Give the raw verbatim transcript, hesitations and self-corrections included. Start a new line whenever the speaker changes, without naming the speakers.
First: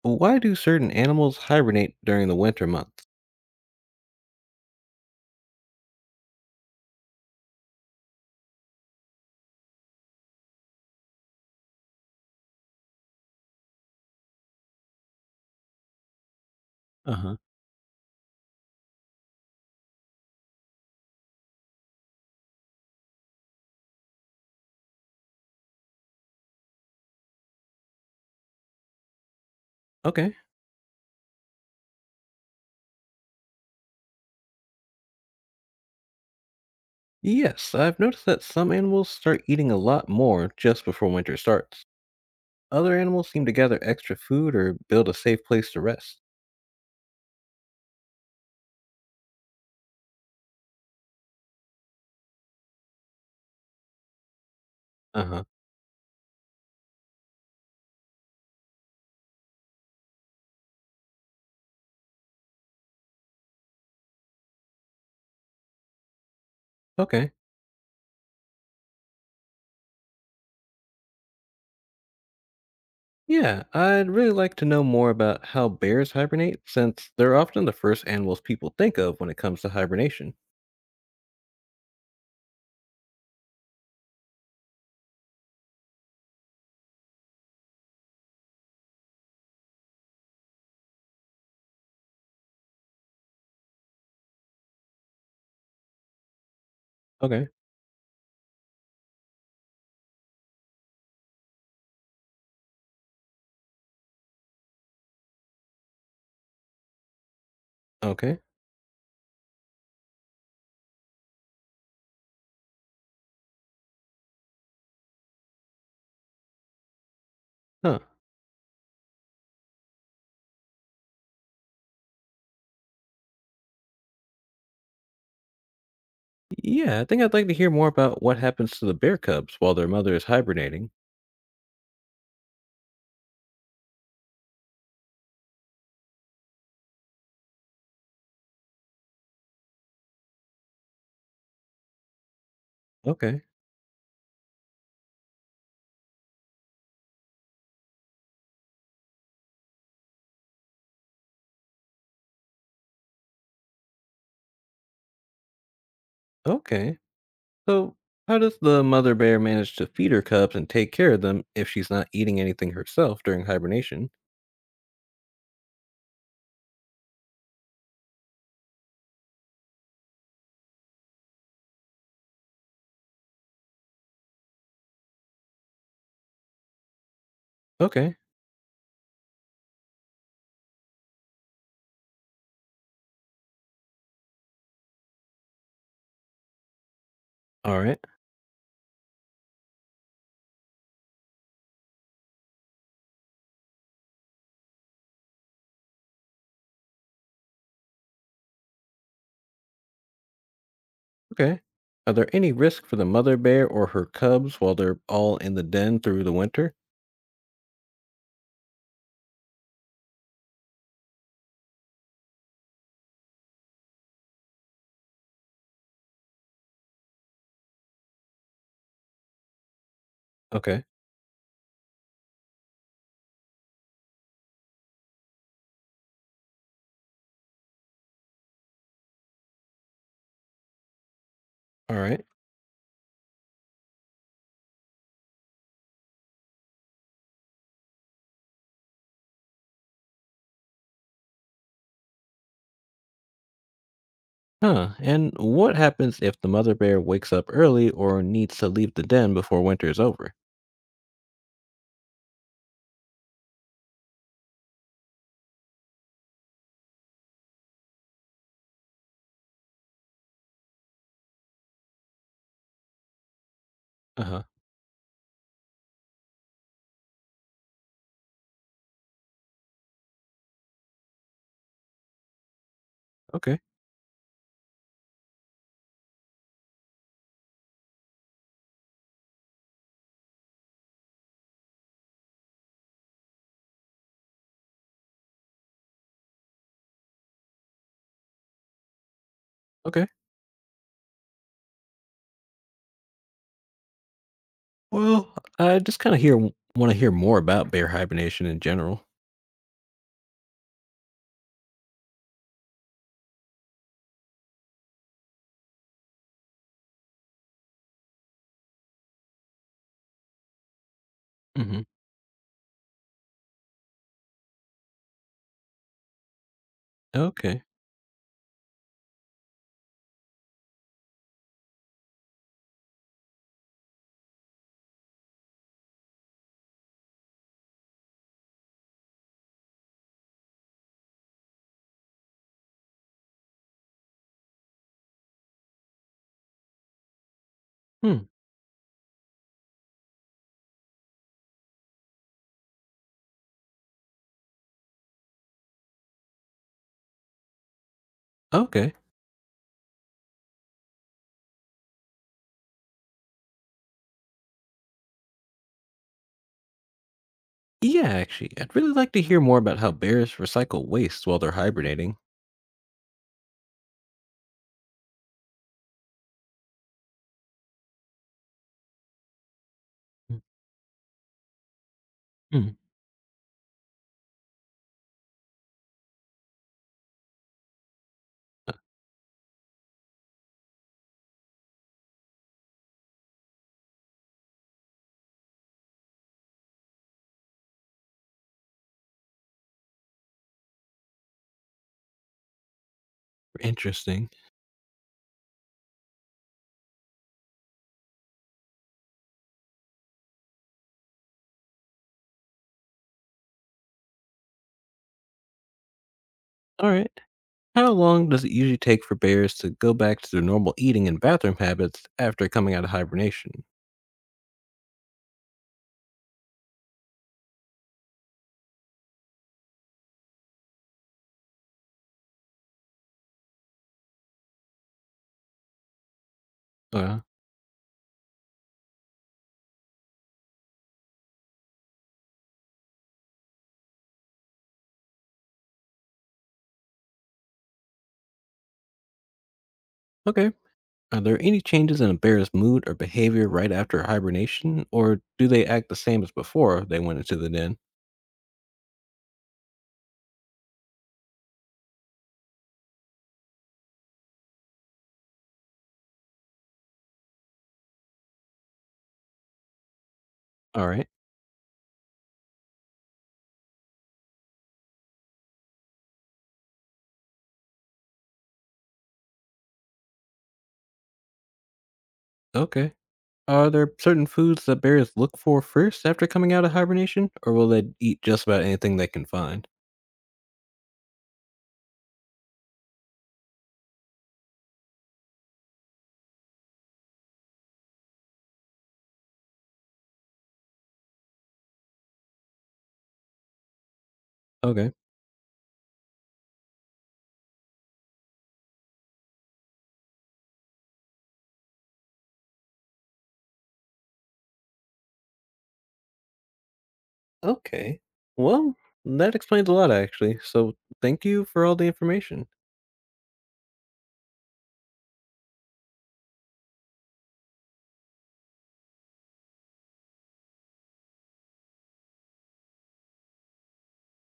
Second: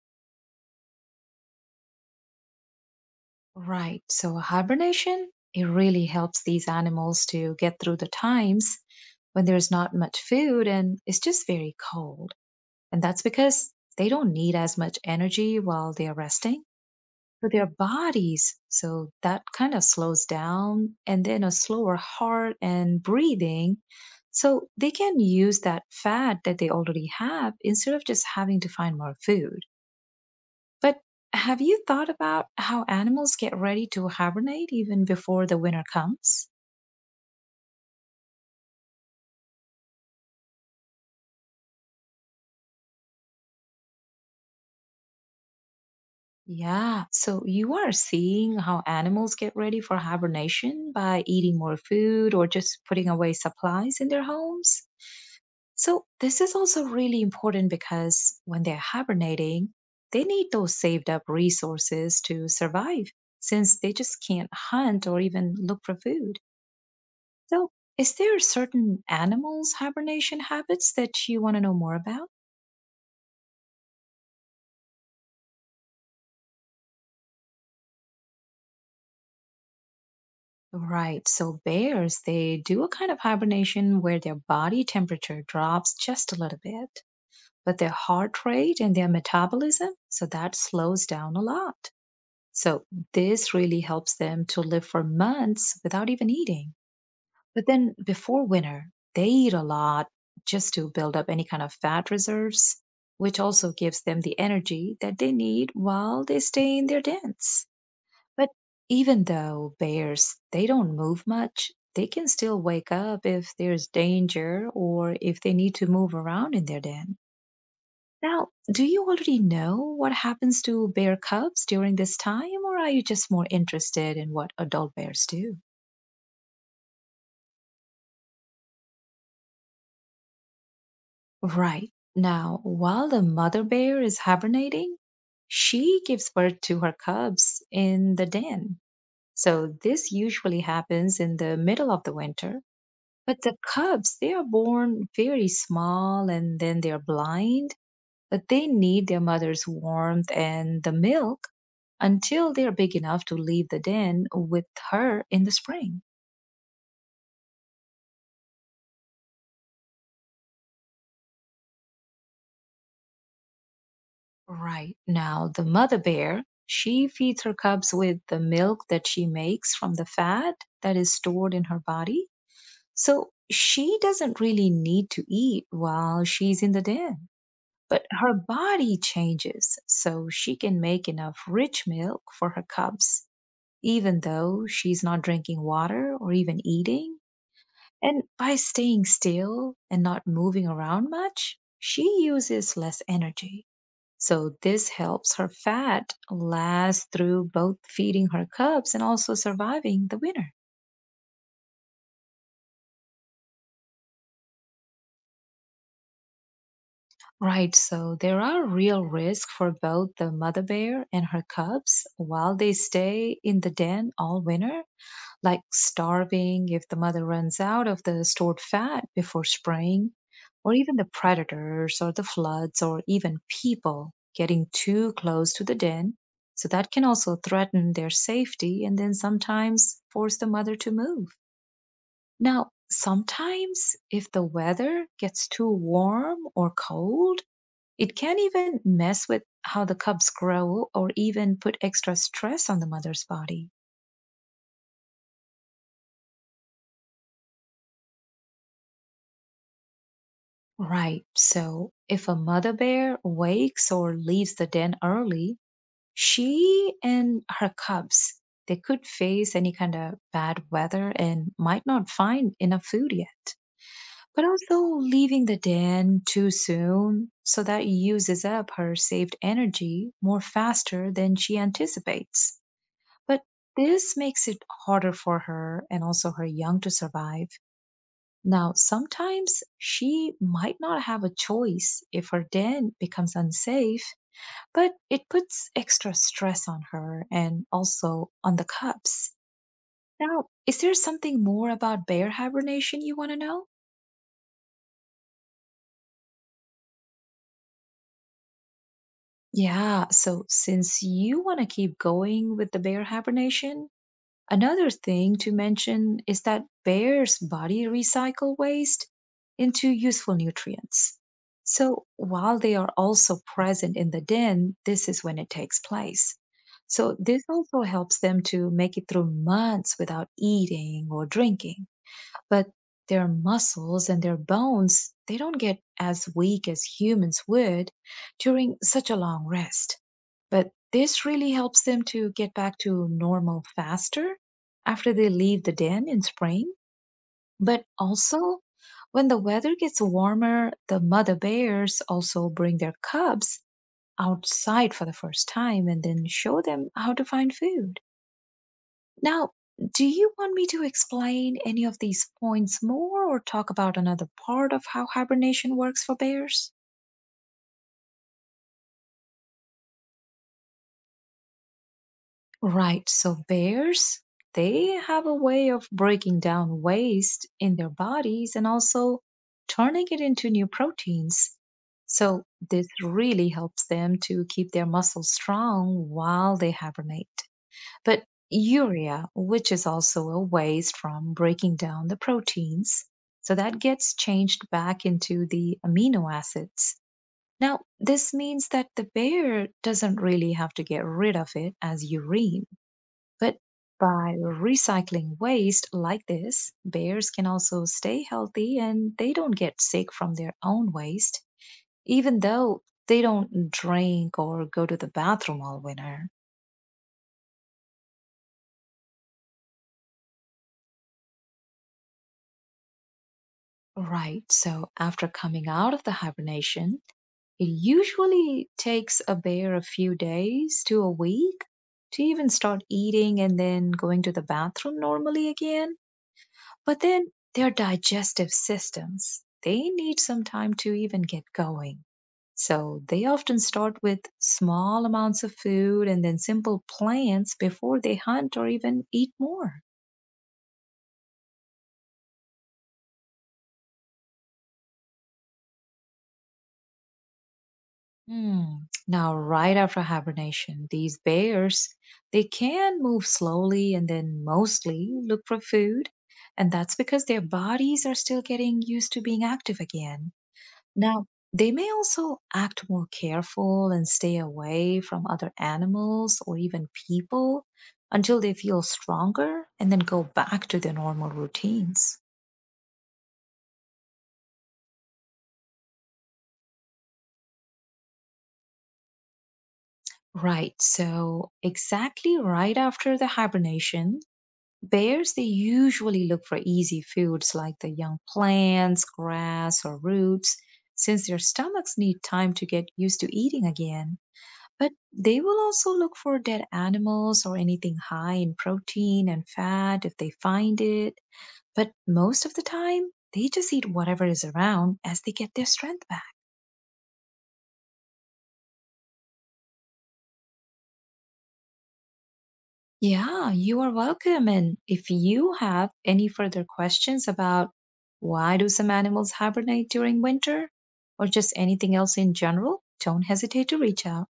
Why do certain animals hibernate during the winter months?
Right. So hibernation, it really helps these animals to get through the times when there's not much food and it's just very cold. And that's because they don't need as much energy while they're resting
Uh huh.
for their bodies. So that kind of slows down and then a slower heart and breathing. So they can use that fat that they already have instead of just having to find more food.
Okay.
But have you thought about how animals get ready to hibernate even before the winter comes?
Yes, I've noticed that some animals start eating a lot more just before winter starts. Other animals seem to gather extra food or build a safe place to rest.
Yeah, so you are seeing how animals get ready for hibernation by eating more food or just putting away supplies in their homes.
Uh huh.
So, this is also really important because when they're hibernating, they need those saved up resources to survive since they just can't hunt or even look for food.
Okay.
So, is there certain animals' hibernation habits that you want to know more about?
Yeah, I'd really like to know more about how bears hibernate since they're often the first animals people think of when it comes to hibernation.
Right. So, bears, they do a kind of hibernation where their body temperature drops just a little bit, but their heart rate and their metabolism, so that slows down a lot. So, this really helps them to live for months without even eating.
Okay.
But then before winter, they eat a lot just to build up any kind of fat reserves, which also gives them the energy that they need while they stay in their dens.
Okay.
But even though bears, they don't move much, they can still wake up if there's danger or if they need to move around in their den.
Huh.
Now, do you already know what happens to bear cubs during this time, or are you just more interested in what adult bears do?
Yeah, I think I'd like to hear more about what happens to the bear cubs while their mother is hibernating.
Right. Now, while the mother bear is hibernating, she gives birth to her cubs in the den. So this usually happens in the middle of the winter.
Okay.
But the cubs, they are born very small and then they are blind, but they need their mother's warmth and the milk until they are big enough to leave the den with her in the spring.
Okay. So, how does the mother bear manage to feed her cubs and take care of them if she's not eating anything herself during hibernation?
Right now, the mother bear, she feeds her cubs with the milk that she makes from the fat that is stored in her body. So she doesn't really need to eat while she's in the den. But
Okay,
her body changes, so she can make enough rich milk for her cubs, even though she's not drinking water or even eating.
all right,
And by staying still and not moving around much, she uses less energy. So this helps her fat last through both feeding her cubs and also surviving the winter.
okay. Are there any risk for the mother bear or her cubs while they're all in the den through the winter?
Right, so there are real risks for both the mother bear and her cubs while they stay in the den all winter, like starving if the mother runs out of the stored fat before spraying, or
Okay,
even the predators or the floods or even people getting too close to the den. So that can also threaten their safety and then sometimes force the mother to move.
all right.
Now, sometimes if the weather gets too warm or cold, it can even mess with how the cubs grow or even put extra stress on the mother's body.
Huh, and what happens if the mother bear wakes up early or needs to leave the den before winter is over?
Right. So if a mother bear wakes or leaves the den early, she and her cubs, they could face any kind of bad weather and might not find enough food yet.
Uh huh,
But also leaving the den too soon so that uses up her saved energy more faster than she anticipates. But
okay,
this makes it harder for her and also her young to survive. Now, sometimes she might not have a choice if her den becomes unsafe, but it puts extra stress on her and also on the cubs.
okay.
Now, is there something more about bear hibernation you want to know?
Well, I just kind of hear want to hear more about bear hibernation in general.
Yeah, so since you want to keep going with the bear hibernation, another thing to mention is that bears' body recycle waste into useful nutrients.
Mm-hmm.
So while they are also present in the den, this is when it takes place. So this
Okay.
also helps them to make it through months without eating or drinking. But their muscles and their bones, they don't get as weak as humans would during such a long rest. But this really helps them to get back to normal faster after they leave the den in spring. But
Hmm.
also, when the weather gets warmer, the mother bears also bring their cubs outside for the first time and then show them how to find food.
Okay.
Now, do you want me to explain any of these points more or talk about another part of how hibernation works for bears?
Yeah, actually, I'd really like to hear more about how bears recycle waste while they're hibernating.
Right. So bears, they have a way of breaking down waste in their bodies and also turning it into new proteins. So
Hmm,
this really helps them to keep their muscles strong while they hibernate. But urea, which is also a waste from breaking down the proteins, so that gets changed back into the amino acids. Now, this means that the bear doesn't really have to get rid of it as urine, but
interesting.
by recycling waste like this, bears can also stay healthy and they don't get sick from their own waste, even though they don't drink or go to the bathroom all winter.
All right. How long does it usually take for bears to go back to their normal eating and bathroom habits after coming out of hibernation?
Right, so after coming out of the hibernation, it usually takes a bear a few days to a week to even start eating and then going to the bathroom normally again. But
Uh,
then their digestive systems, they need some time to even get going. So they often start with small amounts of food and then simple plants before they hunt or even eat more.
okay. Are there any changes in a bear's mood or behavior right after hibernation, or do they act the same as before they went into the den?
Hmm. Now, right after hibernation, these bears, they can move slowly and then mostly look for food. And that's because their bodies are still getting used to being active again.
All right.
Now, they may also act more careful and stay away from other animals or even people until they feel stronger and then go back to their normal routines.
Okay. Are there certain foods that bears look for first after coming out of hibernation, or will they eat just about anything they can find?
Right, so exactly right after the hibernation, bears they usually look for easy foods like the young plants, grass, or roots, since their stomachs need time to get used to eating again. But
Okay.
they will also look for dead animals or anything high in protein and fat if they find it. But most of the time, they just eat whatever is around as they get their strength back.
Okay. Well, that explains a lot actually. So, thank you for all the information.
Yeah, you are welcome. And if you have any further questions about why do some animals hibernate during winter or just anything else in general, don't hesitate to reach out.